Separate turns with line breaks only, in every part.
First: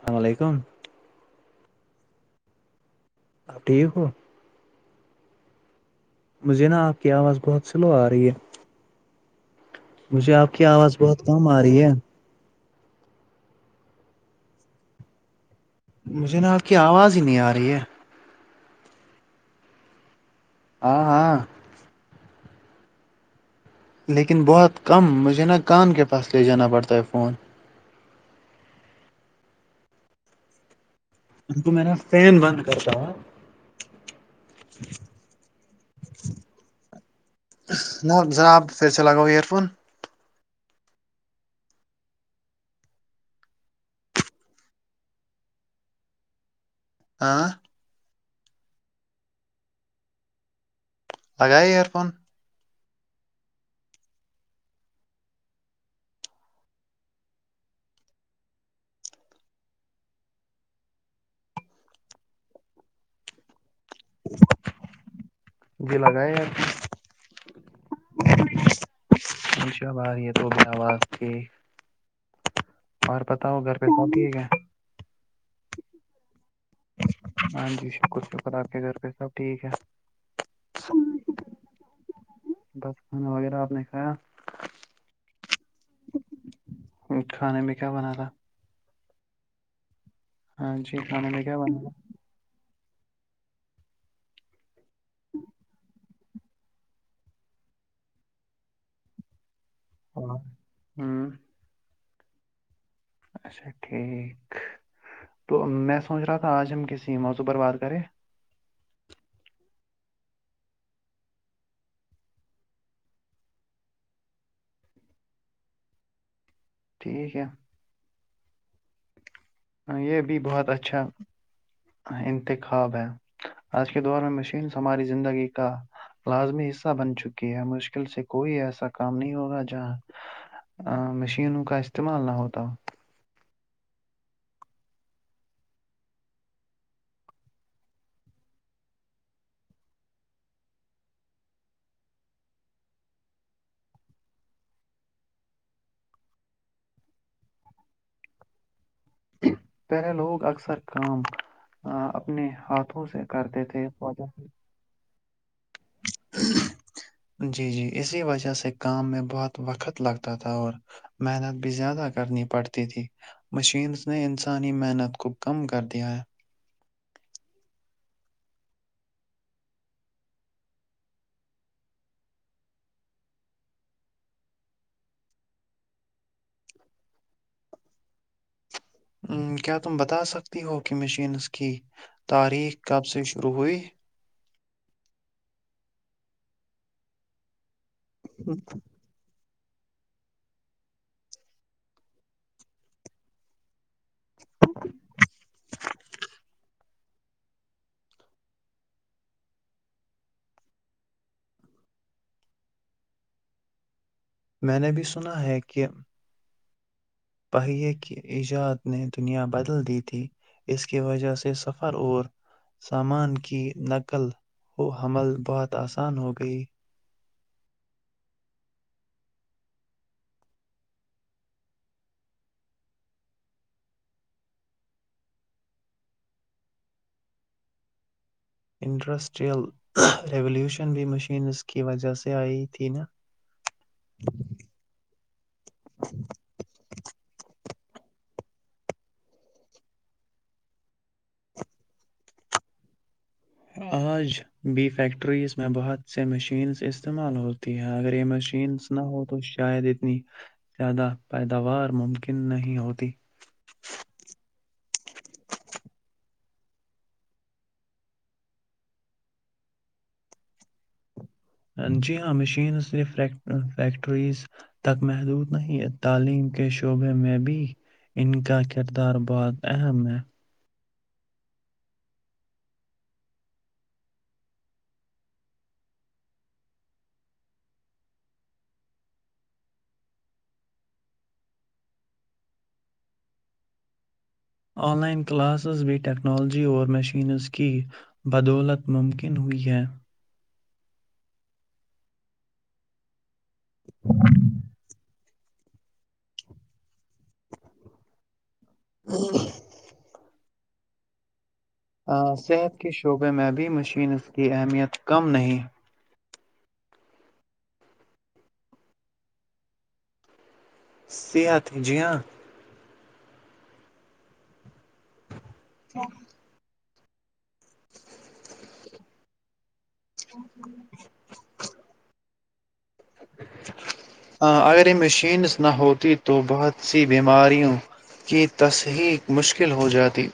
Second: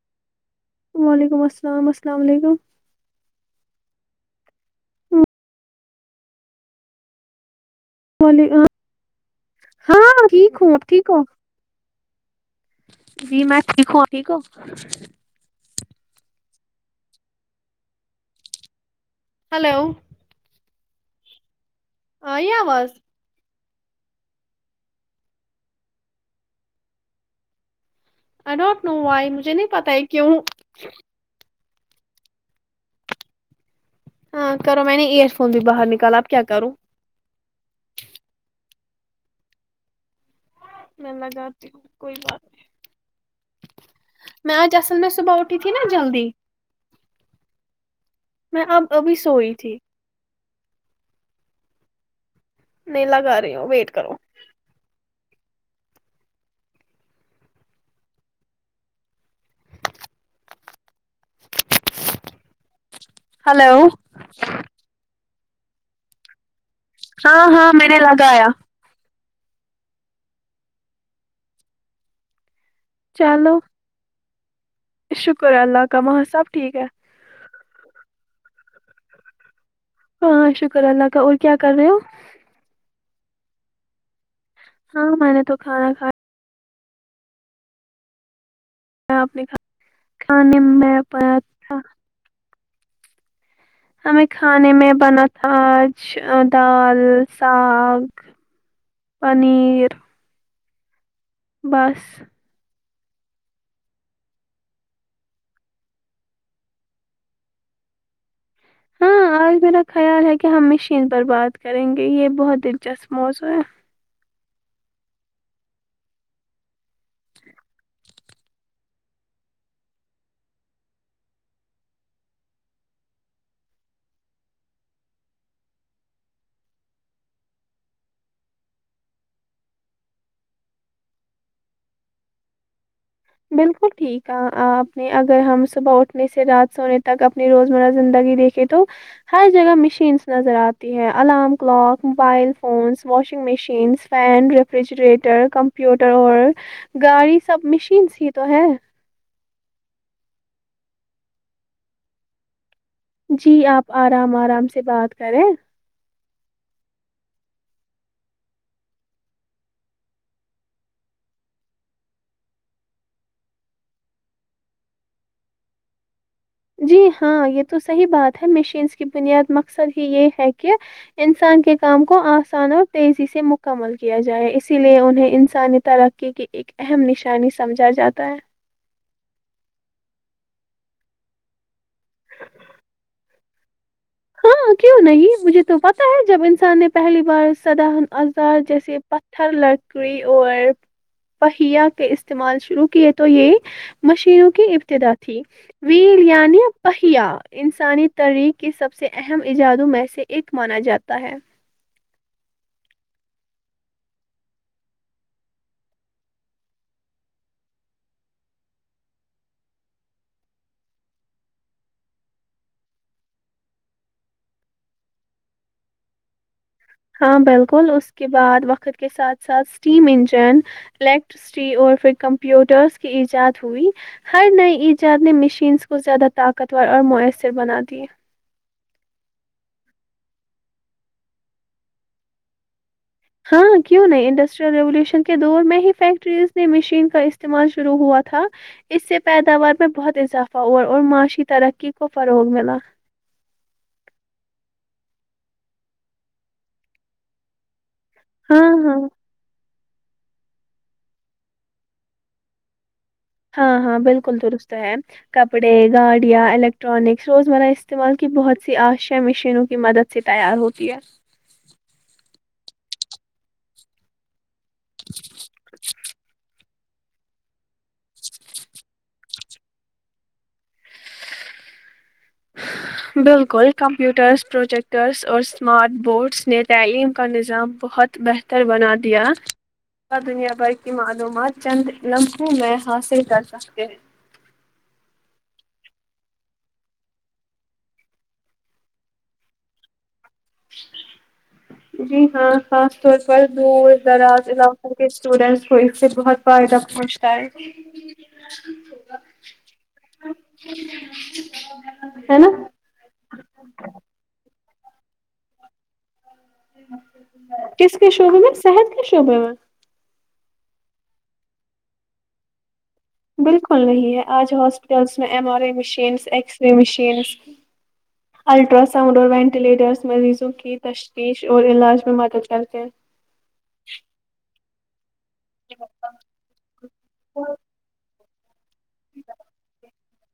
السلام علیکم
وعلیکم السلام السلام علیکم
آپ ٹھیک ہو مجھے نا آپ کی آواز بہت سلو آ رہی ہے
وعلی- ہاں
مجھے آپ
ٹھیک
کی
ہوں
آواز
ٹھیک ہو
بہت کم آ رہی ہے
جی میں ٹھیک ہو آپ ٹھیک ہوں
مجھے نا آپ کی آواز ہی نہیں آ رہی ہے
ہلو
ہاں ہاں
ائی آواز
لیکن بہت کم مجھے نا کان کے پاس لے جانا پڑتا ہے phone
I don't know why مجھے نہیں پت ہے کیوں
رکو میرا فین بند کرتا ہو ہاں
ہاں کرو میں نے ایئر فون بھی باہر نکالا اب کیا کروں
نہ جناب پھر سے لگاو ایر فون
میں لگاتی ہوں کوئی بات نہیں میں آج اصل میں صبح اٹھی تھی نا جلدی
آاں
میں اب ابھی سوئی تھی
لگائی ایئر فون
نہیں لگا رہی ہو ویٹ کرو ہلو
یہ لگائے آپ
ہاں ہاں میں نے لگایا
اچھا بھائی یہ تو بنا آواز کے اور بتاؤ
چلو
گھر پے سب ٹھیک ہے
شکر اللہ کا وہاں سب ٹھیک ہے
ہاں جی شکر شکر آپ کے گھر پے سب ٹھیک ہے
ہاں شکر اللہ کا اور کیا کر رہے ہو
بس کھانا وغیرہ آپ نے کھایا
ہاں میں نے تو کھانا کھایا
کھانے میں کیا بنا تھا
اپ نے کھایا کھانے
ہاں جی
میں پ
کھانے کیا بنا ہے؟
ہمیں کھانے میں بنا تھا آج دال ساگ پنیر
ہاں ہوں
بس
اچھا ٹھیک تو میں سوچ رہا تھا آج ہم کسی موضوع پر بات کریں
ہاں آج میرا خیال ہے کہ ہم مشین پر بات کریں گے یہ بہت دلچسپ موضوع ہے
ٹھیک ہے ہاں یہ بھی بہت اچھا انتخاب ہے آج کے دور میں مشینس ہماری زندگی کا لازمی حصہ بن چکی ہے مشکل سے کوئی ایسا کام نہیں ہوگا جہاں ا مشینوں کا استعمال نہ ہوتا ہو
بالکل ٹھیک ہے آپ نے اگر ہم صبح اٹھنے سے رات سونے تک اپنی روزمرہ زندگی دیکھ کے تو ہر جگہ مشینس نظر آتی ہے alarm clock mobile phones washing machines fan refrigerator computer اور گاڑی سب مشینس ہی تو ہے
پہلے لوگ اکثر کام آ اپنے ہاتھ
جی آپ آرام آرام سے بات کریں
[unintelligible] جی جی اسی وجہ سے کام میں بہت وقت لگتا تھا اور محنت بھی زیادہ کرنی پڑتی تھی مشینس نے ان سانی محنت کو کم کر دیا ہے
جی ہاں یہ تو صحیح بات ہے مشینس کی بنیاد مقصد ہی یہ ہے کہ انسان کے کام کو آسان اور تیزی سے مکمل کیا جائے اسی لیے انہیں انسانی تر قی کی ایک اہم نشانی سمجھا جاتا ہے
وں کیا تم بتا سکتی ہو کہ مشینس کی تاریخ کب سے شروع ہوئی
ہاں کیوں نہیں مجھے تو پتہ ہے جب انسان نے پہلی بار سدا آوزار جیسے پتھر لکڑی اور پہیا کے استعمال شروع کیے تو یہ مشینوں کی ابتدا تھی ویل یعنی پہیا انسانی تاریخ کی سب سے اہم ایجادوں میں سے ایک مانا جاتا ہے
میں نے بھی سنا ہے کہ پہیے کی ایجاد نے دنیا بدل دی تھی اس کی وجہ سے سفر اور سامان کی نقل و حمل بہت آسان ہو گئی
ہاں بالکل اس کے بعد وقت کے ساتھ ساتھ اسٹیم انجن الیکٹرسٹی اور پھر کمپیوٹرس کی ایجاد ہوئی ہر نئے ایجاد نے مشینس کو زیادہ طاقتور اور میسر بنا دیے
انڈسٹریل ریلیوشن بھی مشینس کی وجہ سے آئی تھی نا
ہاں کیوں نہیں انڈسٹریل ریوولوشن کے دور میں ہی فیکٹریز نے مشین کا استعمال شروع ہوا تھا اس سے پیداوار میں بہت اضافہ ہوا اور معاشی ترقی کو فروغ ملا
آج بی فییکٹریس میں بہت سے مشینز استعمال ہو ہاں اگر یہ
ہاں
مشینس
ہاں
نا ہو تو شاید اتنی زیادہ پیداوار ممکن نہیں ہوتی
ہاں ہاں بالکل درست ہے کپڑے گاڑیاں الیکٹرانکس روزمرہ استعمال کی بہت سی آشیا مشینوں کی مدد سے تیار ہوتی ہے
جی ہاں مشین سے فیکٹریز تک محدود نہیں ہے تعلیم کے شعبے میں بھی ان کا کردار بہت اہم ہے
بالکل کمپیوٹرس پروجیکٹرس اور اسمارٹ بورڈس نے تعلیم کا نظام بہت بہ تر بنا دیا کیا دنیا بھر کی معلومات چند لمحوں میں حاصل کر سکتے ہیں
آن لائن کلاسز بی ٹیکنالجی اور میشینز کی بدولت ممکن ہوئی ہے
جی ہاں خاص طور پر دور دراز علاقوں کے اسٹوڈینٹس کو اس سے بہت فائدہ پہنچتا ہے
ا
ہے نا
صحت کے شعبے میں بھی مشینس کی اہمیت کم نہیں
کس کےشعبے میں صحت کی شعبے میں
صحت جی ہاں
بالکل نہیں ہے آج ہاسپٹلس میں M R I machines X کے مشینس الٹراساؤنڈ اور وینٹیلیٹرس مریضوں کی وپش اور علاج میں مدد کرتے
ہاں اگر یہ مشینس نہ
ہیں
ہوتی تو بہت سی بیماریوں کی تصحیق مشکل ہو جاتی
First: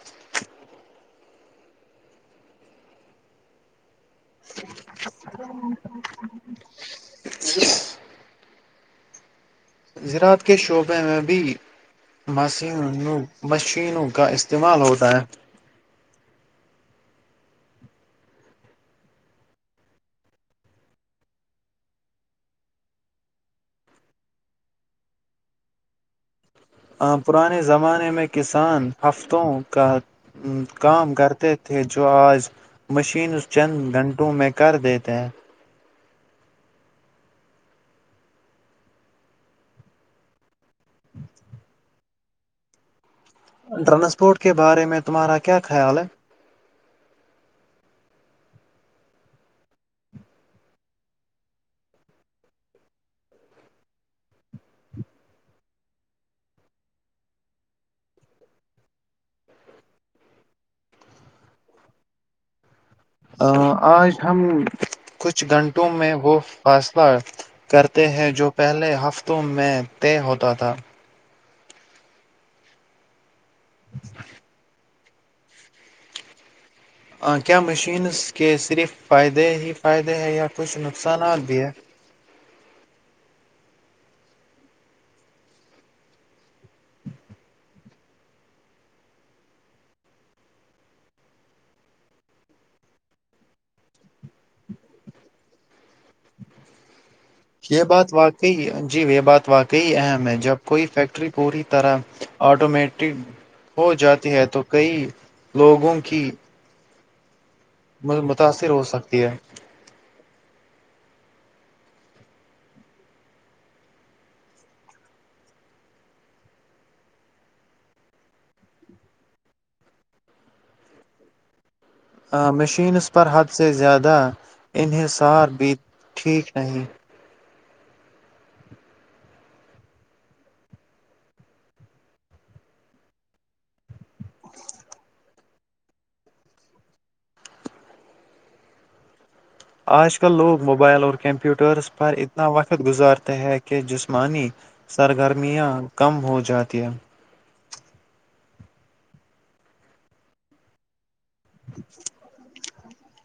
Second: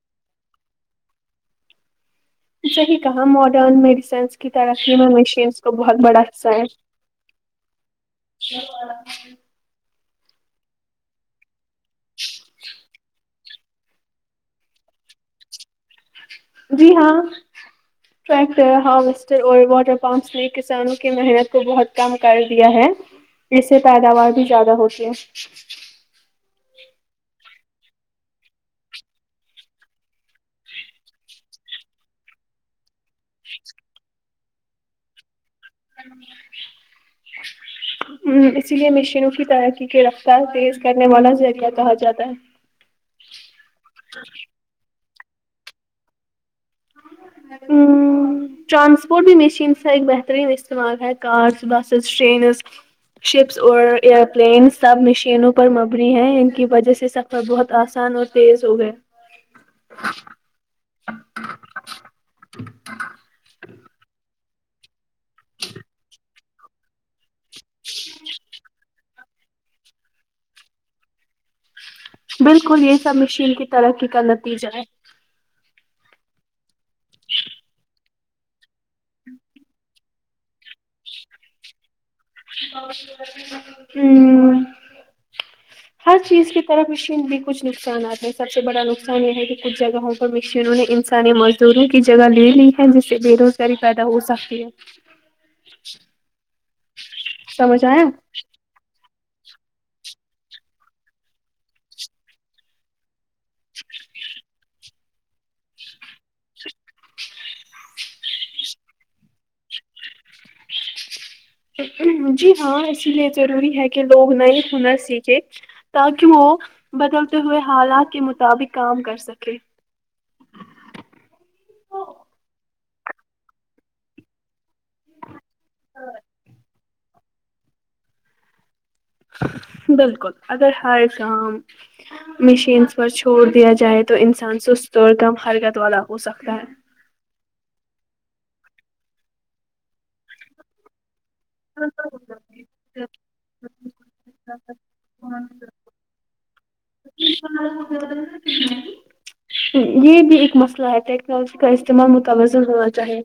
صحی کہاں ماڈرن میڈیسنس کی ترقی میں مشینس کو بہت بڑا سر
زراعت کے شعبے میں بھی مشین مشینوں کا استعمال ہوتا ہے
جی ہاں فیکٹر ہاروسٹر اور واٹر پمپس نے کسانوں کی محنت کو بہت کم کر دیا ہے اس سے پیداوار بھی زیادہ ہوتی ہے
پرانے زمانے میں کسان ہفتوں کا کام کرتے تھے جو آج مشینس چند گھنٹوں میں کر دیتے ہیں
ھمم اسی لیے مشینوں کی ترقی کی رفتار تیز کرنے والا ذریعہ کہا جاتا ہے
ٹرانسپورٹ کے بارے میں تمہارا کیا خیال ہے
ھمم ٹرانسپورٹ بھی مشین کا ایک بہترین استعمال ہے کارس بسیز ٹرینز شپس اور ایئروپلین سب مشینوں پر مبنی ہیں ان کی وجہ سے سب تو بہت آسان اور تیز ہو گئے
آج ہم کچھ گھنٹوں میں وہ فاصلہ کرتے ہیں جو پہلے ہفتوں میں طے ہوتا تھا
بالکل یہ سب مشین کی ترقی کا نتیجہ ہے
کیا مشینز کے صرف فائدے ہی فائدے ہیں یا کچھ نقصانات بھی ہے
ہممم ہر چیز کی طرف مشین بھی کچھ نقصانات ہیں سب سے بڑا نقصان یہ ہے کہ کچھ جگہ مشینوں نے انسانی مزدوروں کی جگہ لے لی ہے جس سے بے روزگاری پیدا ہو سکتی ہے
یہ
سمجھ آیا
بات واقعی جی یہ بات واقعی اہم ہے جب کوئی فیکٹری پوری طرح آٹومیٹک ہو جاتی ہے تو کئی لوگوں کی متاثر ہو سکتی ہے
جی ہاں اسی لیے ضروری ہے کہ لوگ نئی ہنر سیکھے تاکہ وہ بدلتے ہوئے حالات کے مطابق کام کر سکے
مشینس پر حد سے زیادہ انحصار بھی ٹھیک نہیں
بالکل اگر ہر کام مشینس پر چھوڑ دیا جائے تو تو انسان سست اور کم حرکت والا ہو سکتا ہے
آج کل لوگ موبائل اور کمپیوٹرس پر اتنا وقت گزارتے ہے کہ جسمانی سرگرمیاں کم ہو جاتی ہیں
یہ بھی ایک مسئلہ ہے گز کا استعمال متوازن ہونا چاہیے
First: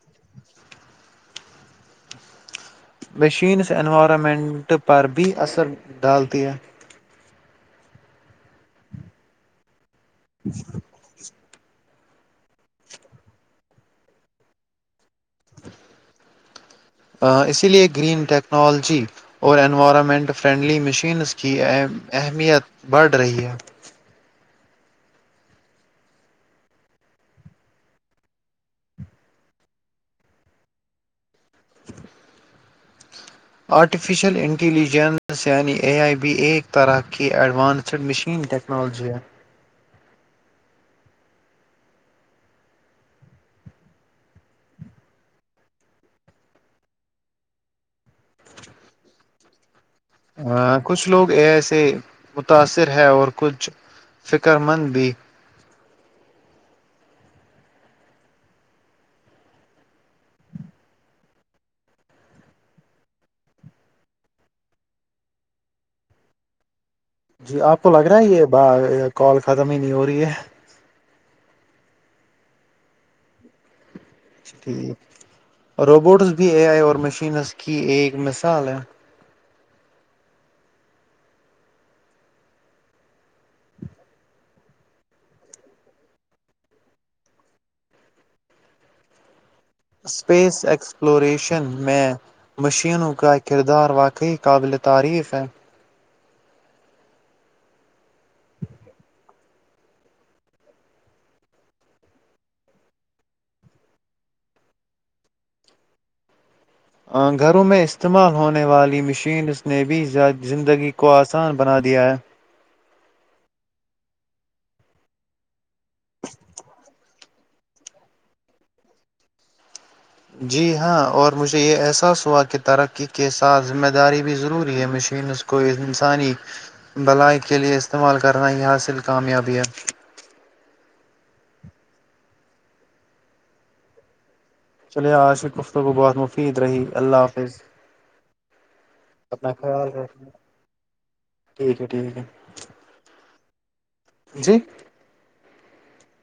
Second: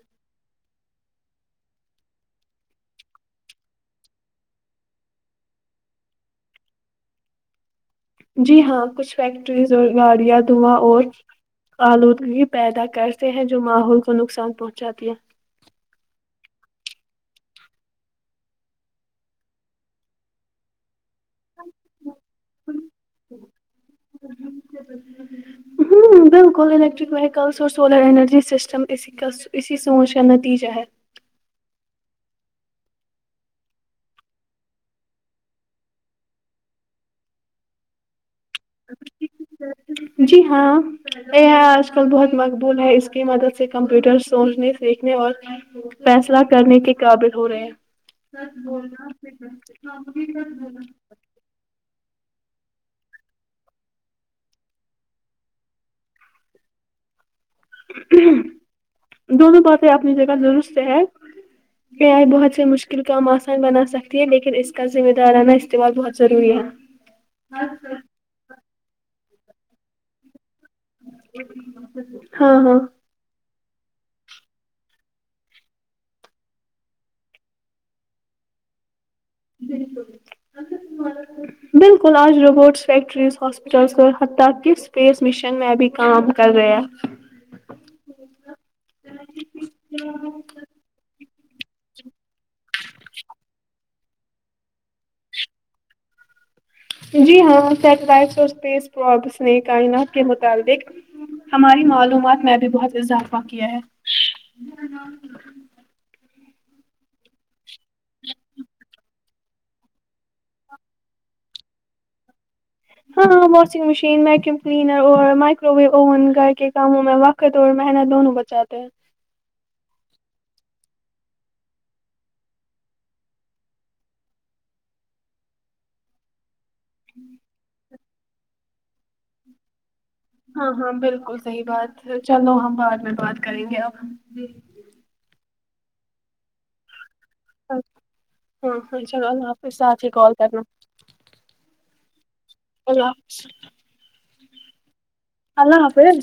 مشینس انوائرمنٹ پر بھی اثر ڈالتی ہے
جی ہاں کچھ فیکٹریز اور گاڑیاں دھواں اور آلودگی پیدا کرتے ہیں جو ماحول کو نقصان پہنچاتی ہے
اسی لیے گرین ٹیکنالوجی اور انوائرمنٹ فرینڈلی مشینس کی اہمیت بڑھ رہی ہے
ہوں بالکل الیکٹرک وہیکلس اور سولر انرجی سسٹم کس اسی سوچ کا نتیجہ ہے
آرٹیفیشیل انٹیلیجنس یعنی اے آئی بی ایک طرح کی ایڈوانسڈ مشین ٹیک ٹیکنالجی ہے
جی ہاں اے آئی آج کل بہت مقبول ہے اس کی مدد سے کمپیوٹر سوچنے سیکھنے اور فیصلہ کرنے کے قابل ہو رہے ہیں پھر
کچھ لوگ ایسے متاثر ہے اور کچھ فکر مند بھی
دونوں باتیں اپنی جگہ درست ہے اے آئی بہت سے مشکل کام آسان بنا سکتی ہے لیکن اس کا ذمہ دارانہ استعمال بہت ضروری ہے
جی آپ کو لگ رہا ہے یہ با کال ختم ہی نہیں ہو رہی ہے
ہاں ہاں
ٹھیک روبوٹس بھی اے آئے اور مشینس اسکی ایک مثال ہے
بالکل [unintelligible] بالکل آج روبوٹس فیکٹریز ہاسپیٹلس حتی اسپیس مشن میں بھی کام کر رہے ہیں
اسپیس ایکسپلوریشن میں مشینوں کا کردار واقعی قابل تعریف ہے
جی ہاں سیٹلائٹس اور اسپیس پروپس نے کائنات کے متعلق ہماری معلومات میں ابھی بہت اضافہ کیا ہے
آ گھروں میں استعمال ہونے والی مشینس نے بھی ذا زندگی کو آسان بنا دیا ہے
ہاں ہاں واشنگ مشین ویکیوم کلینر اور مائکرو ویو اوون گھر کے کاموں میں و قت اور محنت دونوں بچاتے ہیں
جی ہاں اور مجھے یہ احساس ہوا کہ ترقی کے ساتھ ذمہ داری بھی ضروری ہے مشینس کو انسانی بھلائی کے لئے استعمال کرنا یہ حاصل کامیابی ہے
ہاں ہاں بالکل صحیح بات ہے چلو ہم بعد میں بات کریں گے آپ سے
چلئیے آج گفتگو بہت مفید رہی اللہ حافظ
ہاں انشاء اللہ اللہ
اپنا
حافظ
خیال
ساتھ ہی
رکھنا
کال کرنا
ٹھیک ہے ٹھیک ہے
اللہ حافظ
جی
اللہ حافظ